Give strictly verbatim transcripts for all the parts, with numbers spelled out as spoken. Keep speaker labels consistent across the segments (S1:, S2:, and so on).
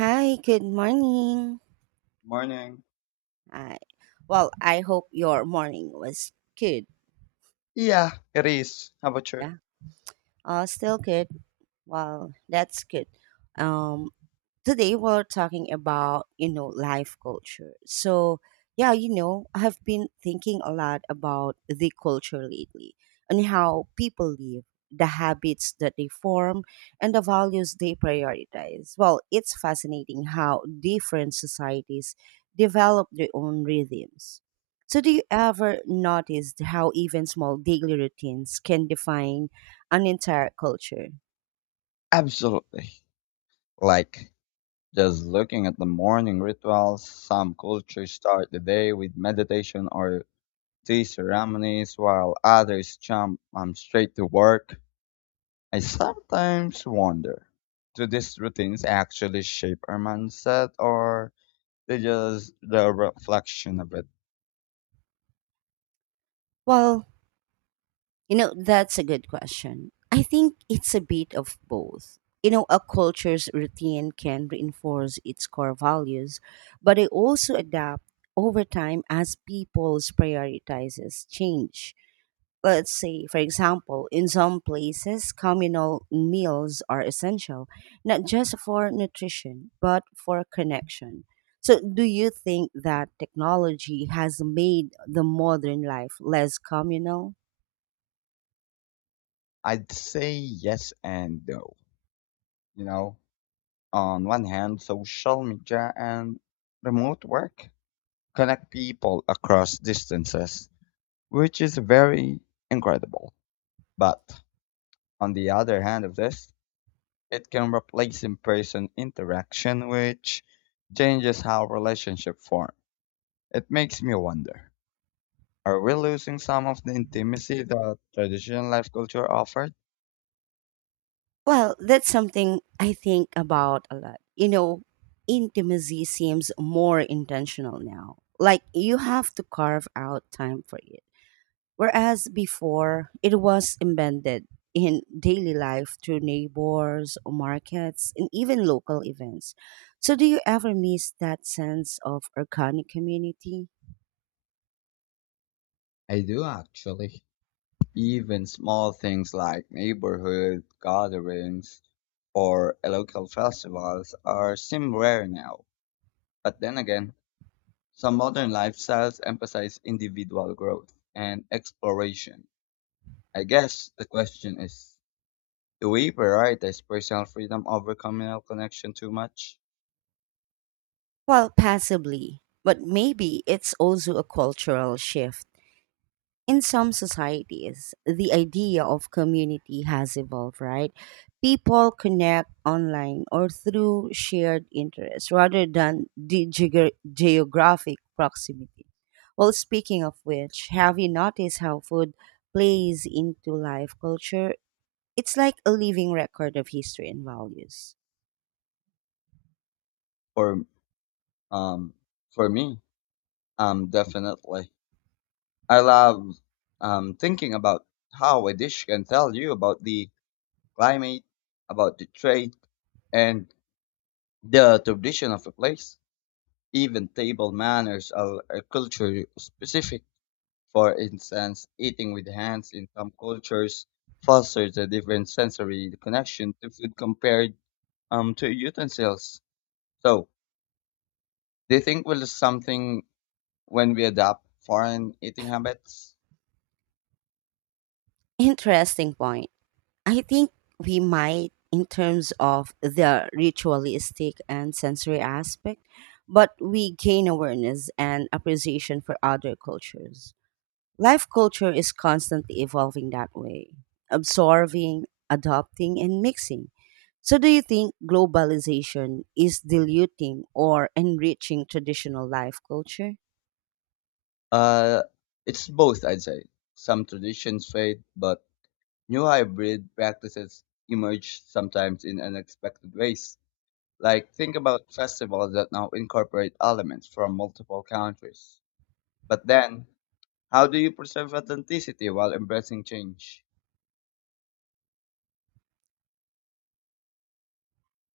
S1: Hi, good morning.
S2: Morning.
S1: Hi. Well, I hope your morning was good.
S2: Yeah, it is. How about you?
S1: Yeah. Uh, still good. Well, that's good. Um, Today we're talking about you know life culture, so yeah, you know I have been thinking a lot about the culture lately, and how people live, the habits that they form, and the values they prioritize. Well, it's fascinating how different societies develop their own rhythms. So do you ever notice how even small daily routines can define an entire culture?
S2: Absolutely. Like, just looking at the morning rituals, some cultures start the day with meditation or tea ceremonies, while others jump um, straight to work. I sometimes wonder, do these routines actually shape our mindset, or they just the reflection of it?
S1: Well, you know, that's a good question. I think it's a bit of both. You know, a culture's routine can reinforce its core values, but it also adapt over time as people's prioritizes change. Let's say, for example, in some places, communal meals are essential, not just for nutrition, but for connection. So, do you think that technology has made the modern life less communal?
S2: I'd say yes and no. You know, on one hand, social media and remote work connect people across distances, which is very incredible. But on the other hand of this, it can replace in-person interaction, which changes how relationships form. It makes me wonder, are we losing some of the intimacy that traditional life culture offered?
S1: Well, that's something I think about a lot. You know, intimacy seems more intentional now. Like you have to carve out time for it. Whereas before, it was embedded in daily life through neighbors, markets, and even local events. So, do you ever miss that sense of organic community?
S2: I do actually. Even small things like neighborhood gatherings or local festivals are seem rare now. But then again, some modern lifestyles emphasize individual growth and exploration. I guess the question is, do we prioritize personal freedom over communal connection too much?
S1: Well, passively, but maybe it's also a cultural shift. In some societies, the idea of community has evolved, right? People connect online or through shared interests rather than the geog- geographic proximity. Well, speaking of which, have you noticed how food plays into life culture? It's like a living record of history and values.
S2: For um, for me, um, definitely. I love um, thinking about how a dish can tell you about the climate, about the trade, and the tradition of a place. Even table manners are, are culture specific. For instance, eating with hands in some cultures fosters a different sensory connection to food compared um, to utensils. So, do you think will something when we adopt foreign eating habits?
S1: Interesting point. I think we might in terms of the ritualistic and sensory aspect, but we gain awareness and appreciation for other cultures. Life culture is constantly evolving that way, absorbing, adopting, and mixing. So, do you think globalization is diluting or enriching traditional life culture?
S2: Uh, it's both, I'd say. Some traditions fade, but new hybrid practices emerge sometimes in unexpected ways. Like think about festivals that now incorporate elements from multiple countries. But then, how do you preserve authenticity while embracing change?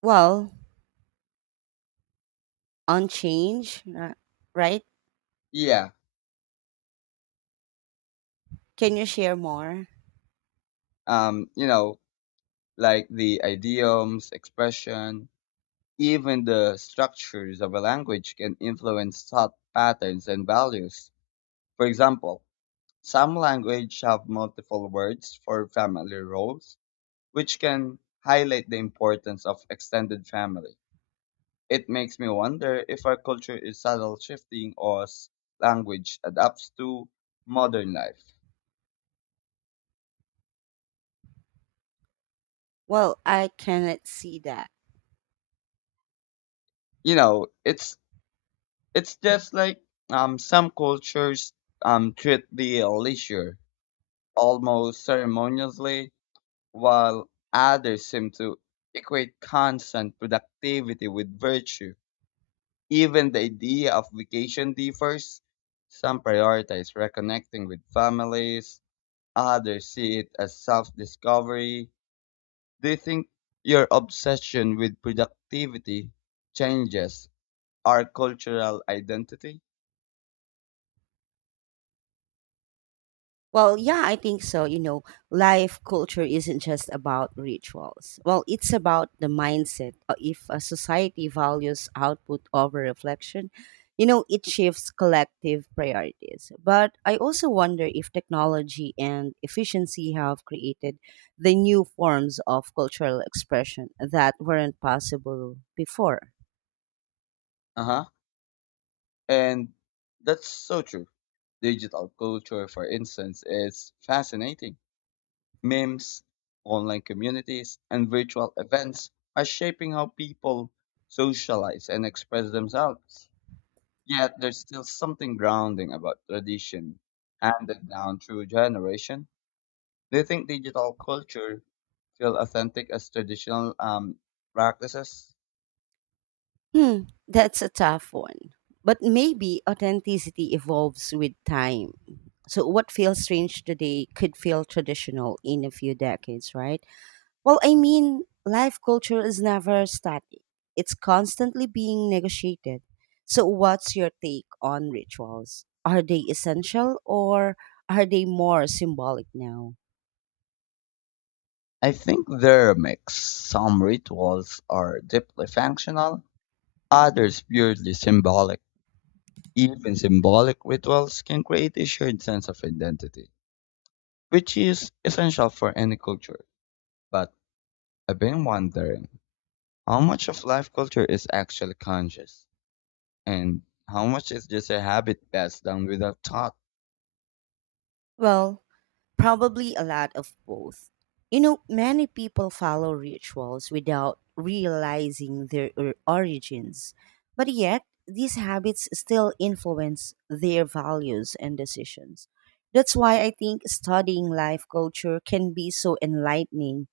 S1: Well, on change, uh, right?
S2: Yeah,
S1: Can you share more?
S2: um, you know, like the idioms, expression, even the structures of a language can influence thought patterns and values. For example, some languages have multiple words for family roles, which can highlight the importance of extended family. It makes me wonder if our culture is subtle shifting or s- language adapts to modern life.
S1: Well, I cannot see that.
S2: You know, it's It's just like um, some cultures um, treat the leisure almost ceremoniously, while others seem to equate constant productivity with virtue. Even the idea of vacation differs. Some prioritize reconnecting with families, others see it as self discovery. Do you think your obsession with productivity changes our cultural identity?
S1: Well, yeah, I think so. You know, life culture isn't just about rituals. Well, it's about the mindset. Uh, If a society values output over reflection, you know, it shifts collective priorities. But I also wonder if technology and efficiency have created the new forms of cultural expression that weren't possible before.
S2: Uh huh. And that's so true. Digital culture, for instance, is fascinating. Memes, online communities, and virtual events are shaping how people socialize and express themselves. Yet there's still something grounding about tradition handed down through generation. Do you think digital culture feel authentic as traditional um, practices?
S1: Hmm, that's a tough one. But maybe authenticity evolves with time. So, what feels strange today could feel traditional in a few decades, right? Well, I mean, life culture is never static, it's constantly being negotiated. So, what's your take on rituals? Are they essential or are they more symbolic now?
S2: I think they're a mix. Some rituals are deeply functional, others purely symbolic. Even symbolic rituals can create a shared sense of identity, which is essential for any culture. But I've been wondering, how much of life culture is actually conscious, and how much is just a habit passed down without thought.
S1: Well, probably a lot of both. You know, many people follow rituals without realizing their or- origins, but yet these habits still influence their values and decisions. That's why I think studying life culture can be so enlightening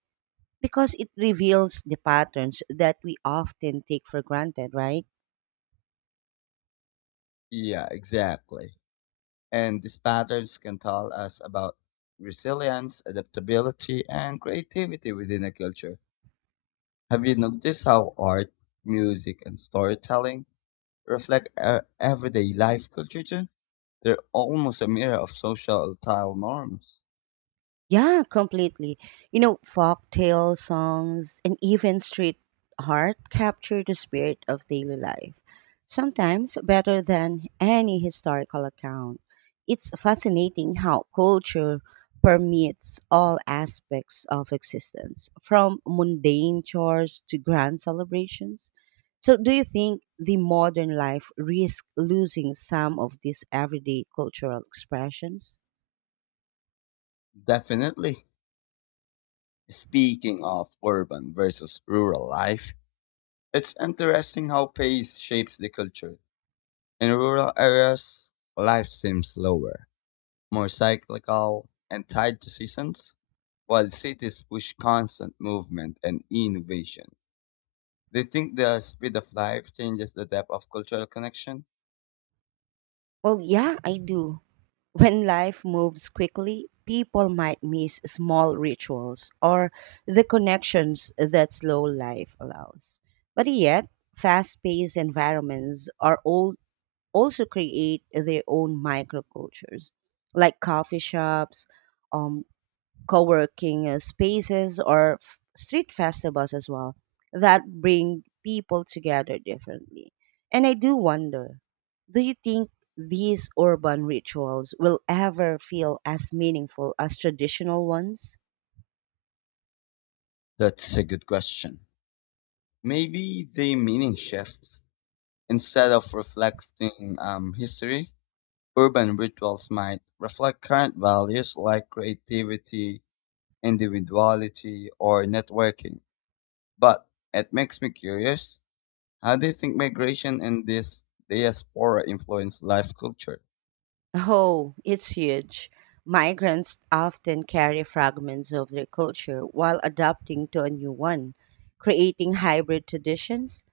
S1: because it reveals the patterns that we often take for granted, right?
S2: Yeah, exactly. And these patterns can tell us about resilience, adaptability, and creativity within a culture. Have you noticed how art, music, and storytelling reflect uh, everyday life culture too. They're almost a mirror of societal norms.
S1: Yeah, completely. You know, folk tale songs, and even street art capture the spirit of daily life, sometimes better than any historical account. It's fascinating how culture permeates all aspects of existence, from mundane chores to grand celebrations. So, do you think the modern life risks losing some of these everyday cultural expressions?
S2: Definitely. Speaking of urban versus rural life, it's interesting how pace shapes the culture. In rural areas, life seems slower, more cyclical, and tied to seasons, while cities push constant movement and innovation. Do you think the speed of life changes the depth of cultural connection?
S1: Well, yeah, I do. When life moves quickly, people might miss small rituals or the connections that slow life allows. But yet, fast paced environments are all, also create their own microcultures, like coffee shops, um, co-working uh, spaces or f- street festivals as well that bring people together differently. And I do wonder, do you think these urban rituals will ever feel as meaningful as traditional ones?
S2: That's a good question. Maybe the meaning shifts. Instead of reflecting um, history, urban rituals might reflect current values like creativity, individuality, or networking. But it makes me curious, how do you think migration and this diaspora influence life culture?
S1: Oh, it's huge. Migrants often carry fragments of their culture while adapting to a new one, creating hybrid traditions.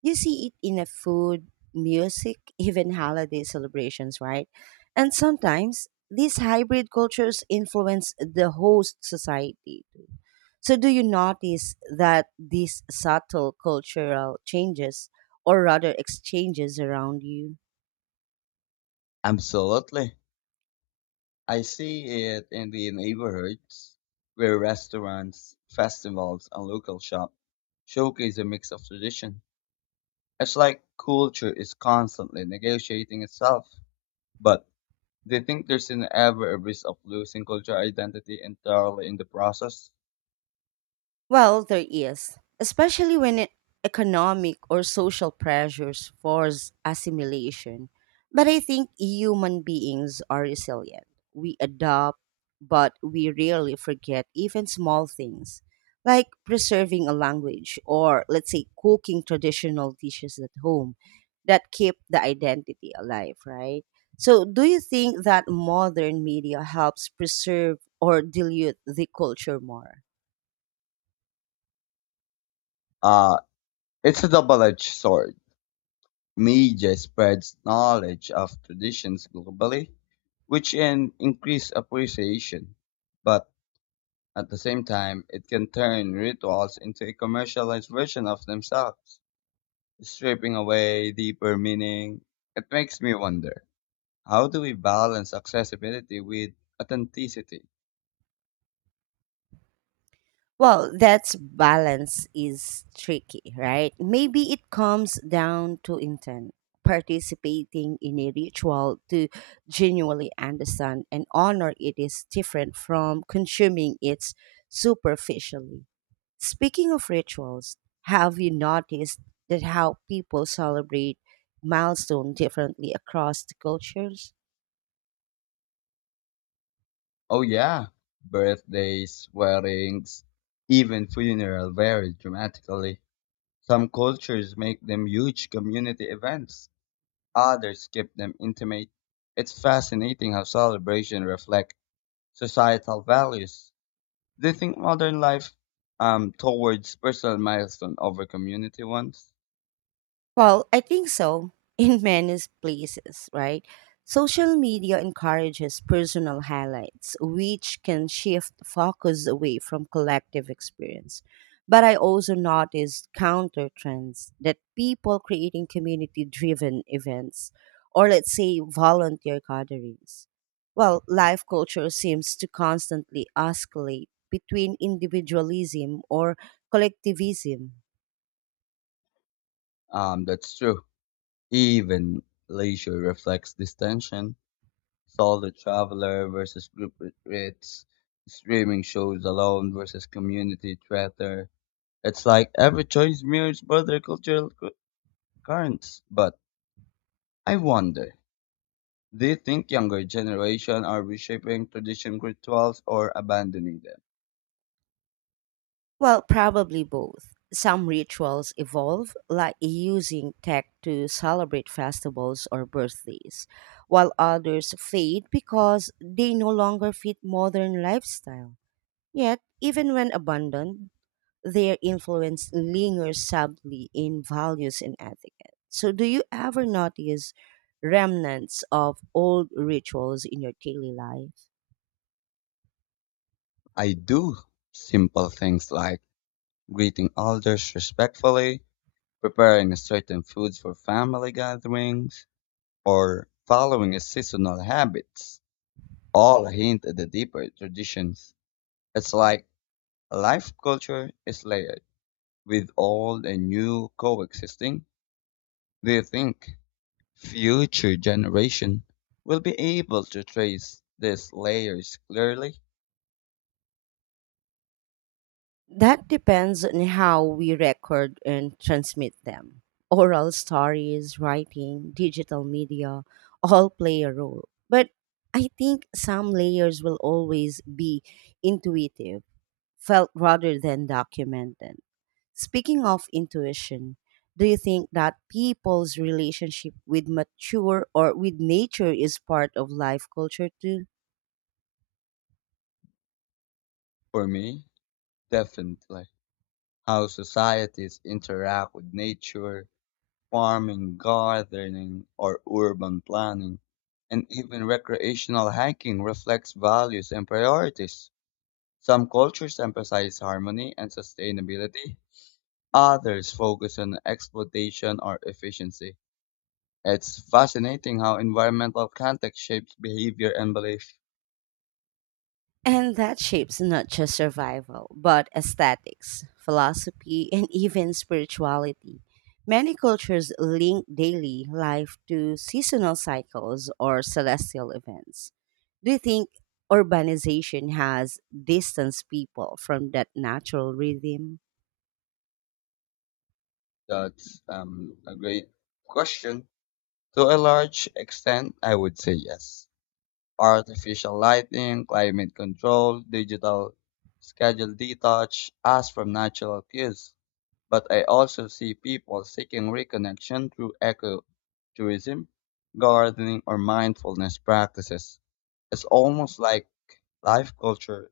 S1: You see it in a food, music, even holiday celebrations, right? And sometimes these hybrid cultures influence the host society too. So, do you notice that these subtle cultural changes, or rather exchanges around you?
S2: Absolutely. I see it in the neighborhoods where restaurants, festivals, and local shops showcase a mix of tradition. It's like culture is constantly negotiating itself. But do you think there's an ever a risk of losing cultural identity entirely in the process?
S1: Well, there is, especially when it, economic or social pressures force assimilation. But I think human beings are resilient. We adopt, but we rarely forget even small things, like preserving a language or, let's say, cooking traditional dishes at home that keep the identity alive, right? So, do you think that modern media helps preserve or dilute the culture more?
S2: Uh, it's a double-edged sword. Media spreads knowledge of traditions globally, which can increase appreciation. But at the same time, it can turn rituals into a commercialized version of themselves, stripping away deeper meaning. It makes me wonder. How do we balance accessibility with authenticity?
S1: Well, that's balance is tricky, right? Maybe it comes down to intent, participating in a ritual to genuinely understand and honor it is different from consuming it superficially. Speaking of rituals, have you noticed that how people celebrate milestone differently across the cultures?
S2: Oh yeah, birthdays, weddings, even funeral vary dramatically. Some cultures make them huge community events, others keep them intimate. It's fascinating how celebration reflect societal values. Do you think modern life um towards personal milestone over community ones?
S1: Well, I think so. In many places, right? Social media encourages personal highlights, which can shift focus away from collective experience. But I also noticed counter trends that people creating community driven events or, let's say, volunteer gatherings. Well, life culture seems to constantly oscillate between individualism or collectivism.
S2: Um that's true. Even leisure reflects this tension. Saw the Traveler versus Group Ritz, streaming shows alone versus community theater. It's like every choice mirrors broader cultural cu- currents. But I wonder, do you think younger generation are reshaping tradition rituals or abandoning them?
S1: Well, probably both. Some rituals evolve, like using tech to celebrate festivals or birthdays, while others fade because they no longer fit modern lifestyle. Yet, even when abandoned, their influence lingers subtly in values and etiquette. So, do you ever notice remnants of old rituals in your daily life?
S2: I do. Simple things like greeting elders respectfully, preparing certain foods for family gatherings, or following a seasonal habits all hint at the deeper traditions. It's like life culture is layered, with old and new coexisting. Do you think future generation will be able to trace these layers clearly?
S1: That depends on how we record and transmit them. Oral stories, writing, digital media all play a role. But I think some layers will always be intuitive, felt rather than documented. Speaking of intuition, do you think that people's relationship with mature or with nature is part of life culture too?
S2: For me, definitely. How societies interact with nature, farming, gardening, or urban planning, and even recreational hiking reflects values and priorities. Some cultures emphasize harmony and sustainability, others focus on exploitation or efficiency. It's fascinating how environmental context shapes behavior and belief.
S1: And that shapes not just survival, but aesthetics, philosophy, and even spirituality. Many cultures link daily life to seasonal cycles or celestial events. Do you think urbanization has distanced people from that natural rhythm?
S2: That's um, a great question. To a large extent, I would say yes. Artificial lighting, climate control, digital schedule detach, us from natural cues. But I also see people seeking reconnection through ecotourism, gardening, or mindfulness practices. It's almost like life culture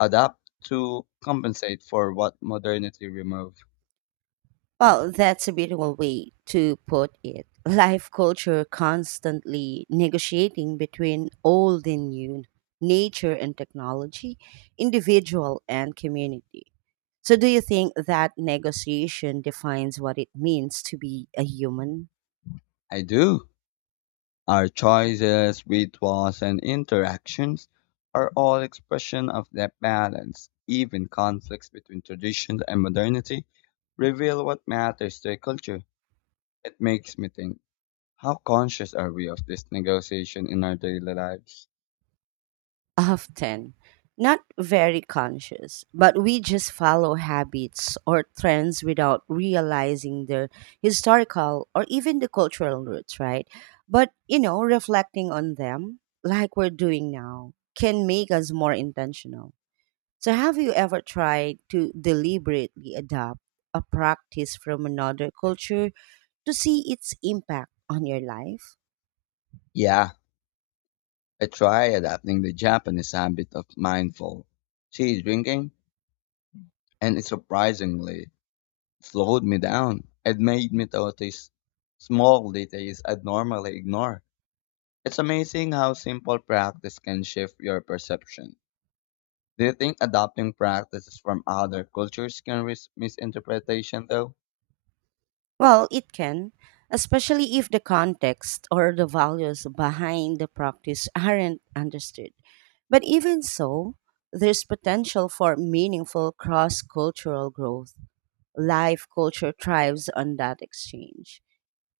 S2: adapt to compensate for what modernity removed.
S1: Well, that's a beautiful way to put it. Life culture constantly negotiating between old and new, nature and technology, individual and community. So, do you think that negotiation defines what it means to be a human?
S2: I do. Our choices, rituals, and interactions are all expression of that balance. Even conflicts between tradition and modernity reveal what matters to a culture. It makes me think. How conscious are we of this negotiation in our daily lives?
S1: Often not very conscious, but we just follow habits or trends without realizing their historical or even the cultural roots, right? But, you know, reflecting on them like we're doing now can make us more intentional. So, have you ever tried to deliberately adopt a practice from another culture to see its impact on your life?
S2: Yeah, I try adapting the Japanese habit of mindful tea drinking, and it surprisingly slowed me down. It made me notice small details I'd normally ignore. It's amazing how simple practice can shift your perception. Do you think adopting practices from other cultures can risk misinterpretation, though?
S1: Well, it can, especially if the context or the values behind the practice aren't understood. But even so, there's potential for meaningful cross cultural growth. Life culture thrives on that exchange.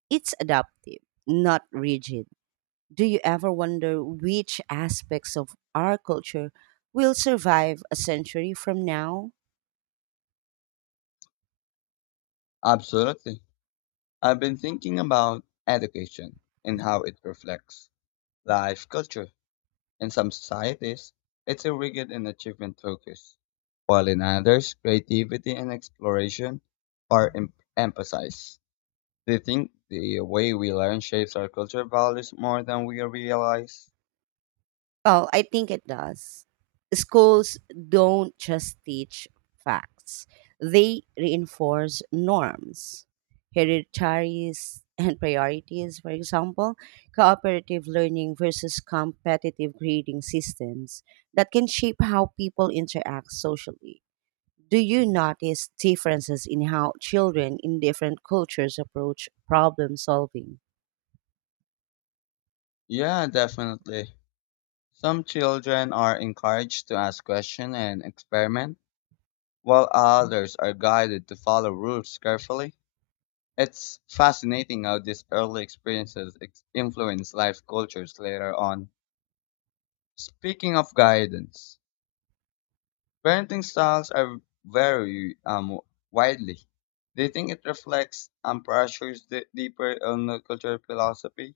S1: It's adaptive, not rigid. Do you ever wonder which aspects of our culture will survive a century from now?
S2: Absolutely. I've been thinking about education and how it reflects life culture. In some societies, it's a rigid and achievement focus, while in others, creativity and exploration are em- emphasized. Do you think the way we learn shapes our culture values more than we realize?
S1: Well, I think it does. Schools don't just teach facts, they reinforce norms, hereditaries, and priorities, for example, cooperative learning versus competitive grading systems that can shape how people interact socially. Do you notice differences in how children in different cultures approach problem solving?
S2: Yeah, definitely. Some children are encouraged to ask questions and experiment, while others are guided to follow rules carefully. It's fascinating how these early experiences ex- influence life cultures later on. Speaking of guidance, parenting styles are vary um, widely. Do you think it reflects and pressures the deeper on the cultural philosophy?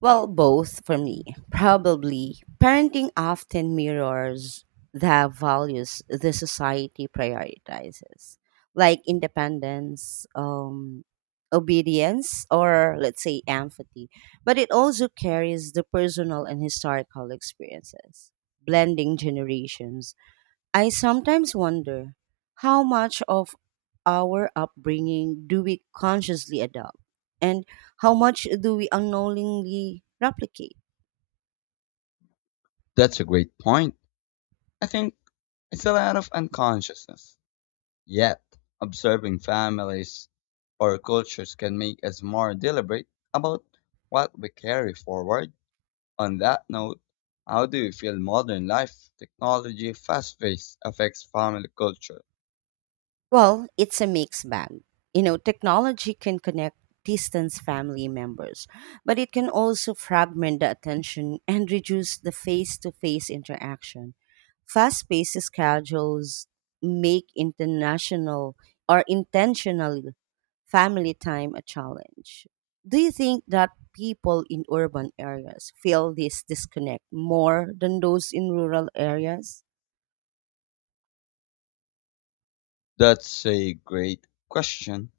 S1: Well, both for me. Probably. Parenting often mirrors the values the society prioritizes, like independence, um, obedience, or let's say empathy. But it also carries the personal and historical experiences, blending generations. I sometimes wonder how much of our upbringing do we consciously adopt and how much do we unknowingly replicate?
S2: That's a great point. I think it's a lot of unconsciousness. Yet, observing families or cultures can make us more deliberate about what we carry forward. On that note, how do you feel modern life, technology, fast pace affects family culture?
S1: Well, it's a mixed bag. You know, technology can connect distant family members, but it can also fragment the attention and reduce the face to face interaction. Fast paced schedules make international or intentional family time a challenge. Do you think that people in urban areas feel this disconnect more than those in rural areas?
S2: That's a great question.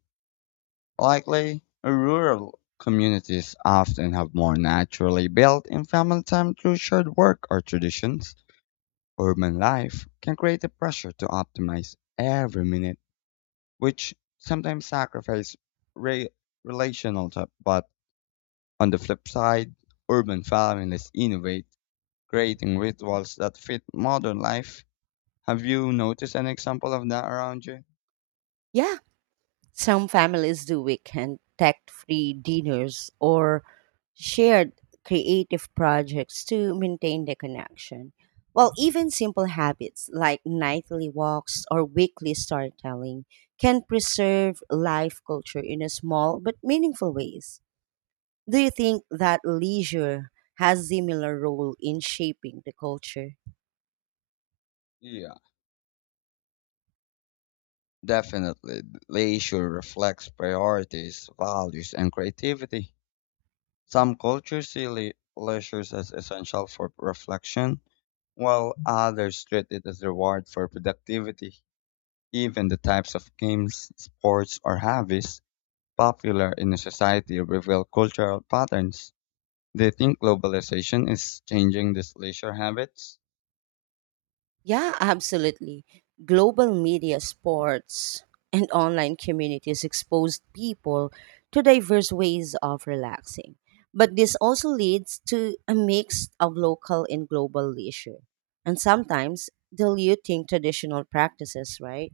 S2: Likely, rural communities often have more naturally built in family time through shared work or traditions. Urban life can create a pressure to optimize every minute, which sometimes sacrifice re- relational time. But on the flip side, urban families innovate, creating rituals that fit modern life. Have you noticed an example of that around you?
S1: Yeah, some families do weekend tech free dinners or shared creative projects to maintain the connection. Well, even simple habits like nightly walks or weekly storytelling can preserve life culture in a small but meaningful ways. Do you think that leisure has similar role in shaping the culture?
S2: Yeah. Definitely, the issue reflects priorities, values, and creativity. Some cultures see le- leisure as essential for reflection, while others treat it as reward for productivity. Even the types of games, sports, or hobbies popular in a society reveal cultural patterns. Do you think globalization is changing these leisure habits?
S1: Yeah, absolutely. Global media, sports, and online communities exposed people to diverse ways of relaxing. But this also leads to a mix of local and global leisure, and sometimes diluting traditional practices, right?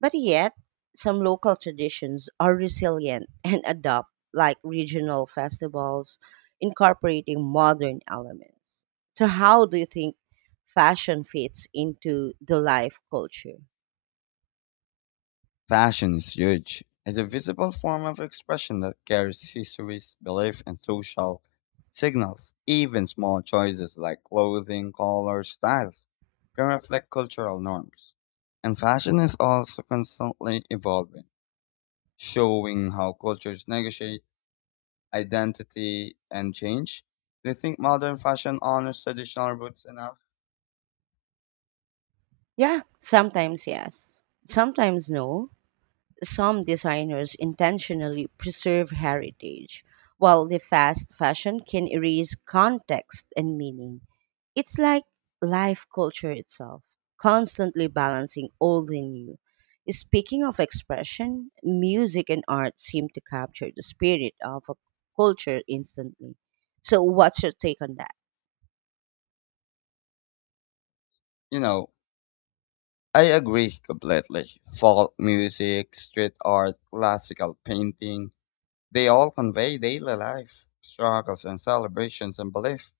S1: But yet, some local traditions are resilient and adopt, like regional festivals, incorporating modern elements. So, how do you think fashion fits into the life culture?
S2: Fashion is huge. It's a visible form of expression that carries histories, belief, and social signals. Even small choices like clothing, colors, styles can reflect cultural norms. And fashion is also constantly evolving, showing how cultures negotiate identity and change. Do you think modern fashion honors traditional roots enough?
S1: Yeah, sometimes yes, sometimes no. Some designers intentionally preserve heritage, while the fast fashion can erase context and meaning. It's like life culture itself, constantly balancing old and new. Speaking of expression, music and art seem to capture the spirit of a culture instantly. So, what's your take on that?
S2: You know, I agree completely. Folk music, street art, classical painting, they all convey daily life, struggles and celebrations and belief.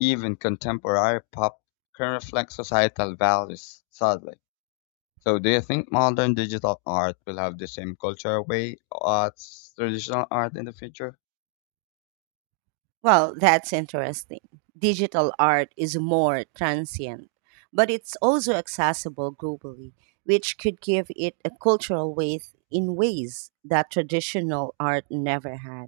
S2: Even contemporary pop can reflect societal values, sadly. So do you think modern digital art will have the same cultural way as traditional art in the future?
S1: Well, that's interesting. Digital art is more transient, but it's also accessible globally, which could give it a cultural weight in ways that traditional art never had.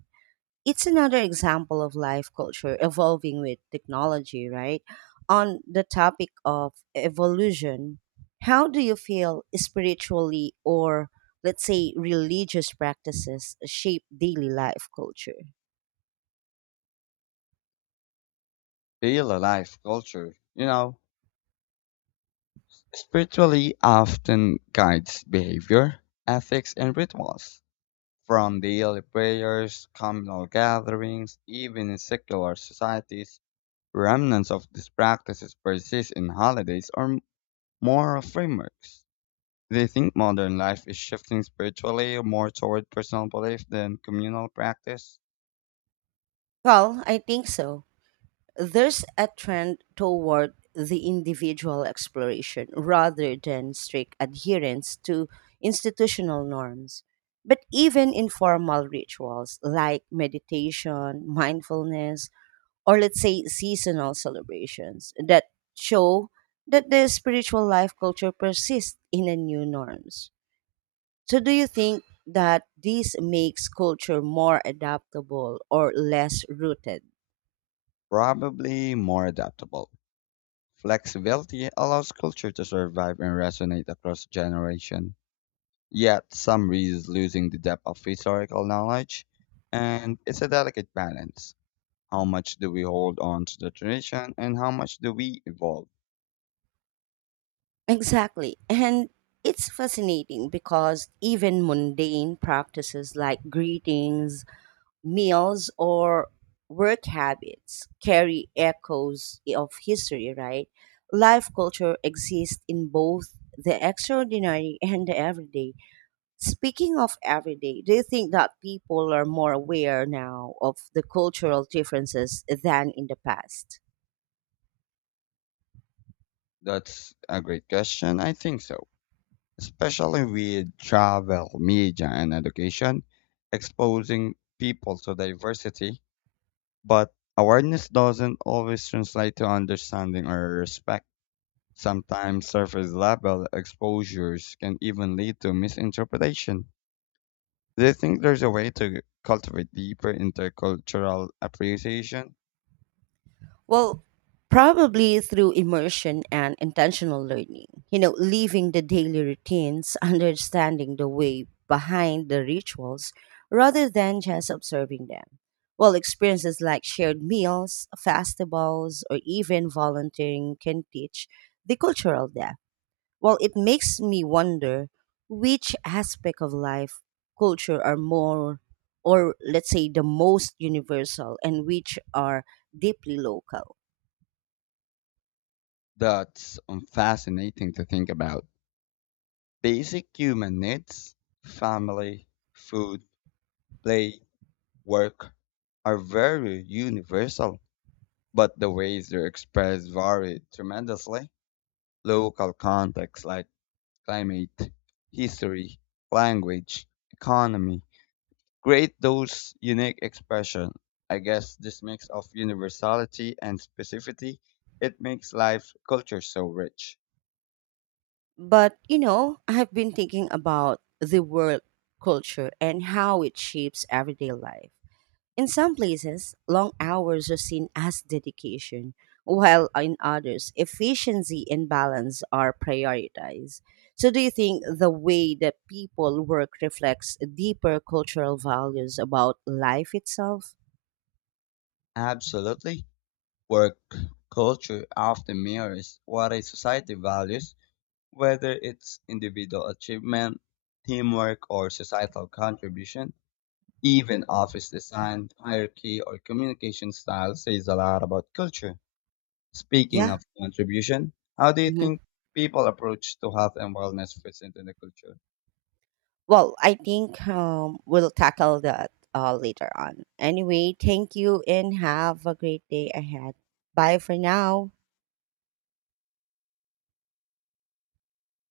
S1: It's another example of life culture evolving with technology, right? On the topic of evolution, how do you feel spiritually or, let's say, religious practices shape daily life culture?
S2: Daily life culture, you know, spiritually often guides behavior, ethics, and rituals. From daily prayers, communal gatherings, even in secular societies, remnants of these practices persist in holidays or m- moral frameworks. They think modern life is shifting spiritually more toward personal belief than communal practice?
S1: Well, I think so. There's a trend toward the individual exploration rather than strict adherence to institutional norms. But even informal rituals like meditation, mindfulness, or let's say seasonal celebrations that show that the spiritual life culture persists in the new norms. So, do you think that this makes culture more adaptable or less rooted?
S2: Probably more adaptable. Flexibility allows culture to survive and resonate across generation. Yet some reads losing the depth of historical knowledge, and it's a delicate balance. How much do we hold on to the tradition and how much do we evolve?
S1: Exactly. And it's fascinating because even mundane practices like greetings, meals, or work habits carry echoes of history, right? Life culture exists in both the extraordinary and the everyday. Speaking of everyday, do you think that people are more aware now of the cultural differences than in the past?
S2: That's a great question. I think so, especially with travel, media, and education, exposing people to diversity. But awareness doesn't always translate to understanding or respect. Sometimes surface level exposures can even lead to misinterpretation. Do you think there's a way to cultivate deeper intercultural appreciation?
S1: Well, probably through immersion and intentional learning. You know, leaving the daily routines, understanding the way behind the rituals rather than just observing them. Well, experiences like shared meals, festivals, or even volunteering can teach the cultural depth. Well, it makes me wonder which aspect of life, culture are more, or let's say the most universal, and which are deeply local.
S2: That's um, fascinating to think about. Basic human needs, family, food, play, work are very universal, but the ways they're expressed vary tremendously. Local contexts like climate, history, language, economy create those unique expressions. I guess this mix of universality and specificity, it makes life culture so rich.
S1: But, you know, I have been thinking about the work culture and how it shapes everyday life. In some places, long hours are seen as dedication, while in others, efficiency and balance are prioritized. So, do you think the way that people work reflects deeper cultural values about life itself?
S2: Absolutely. Work culture often mirrors what a society values. Whether it's individual achievement, teamwork, or societal contribution, even office design, hierarchy, or communication style says a lot about culture. Speaking
S1: Yeah.
S2: of contribution, how do you
S1: Mm-hmm.
S2: think people approach to health and wellness fits into the culture?
S1: Well, I think um, we'll tackle that uh, later on. Anyway, thank you and have a great day ahead. Bye for now.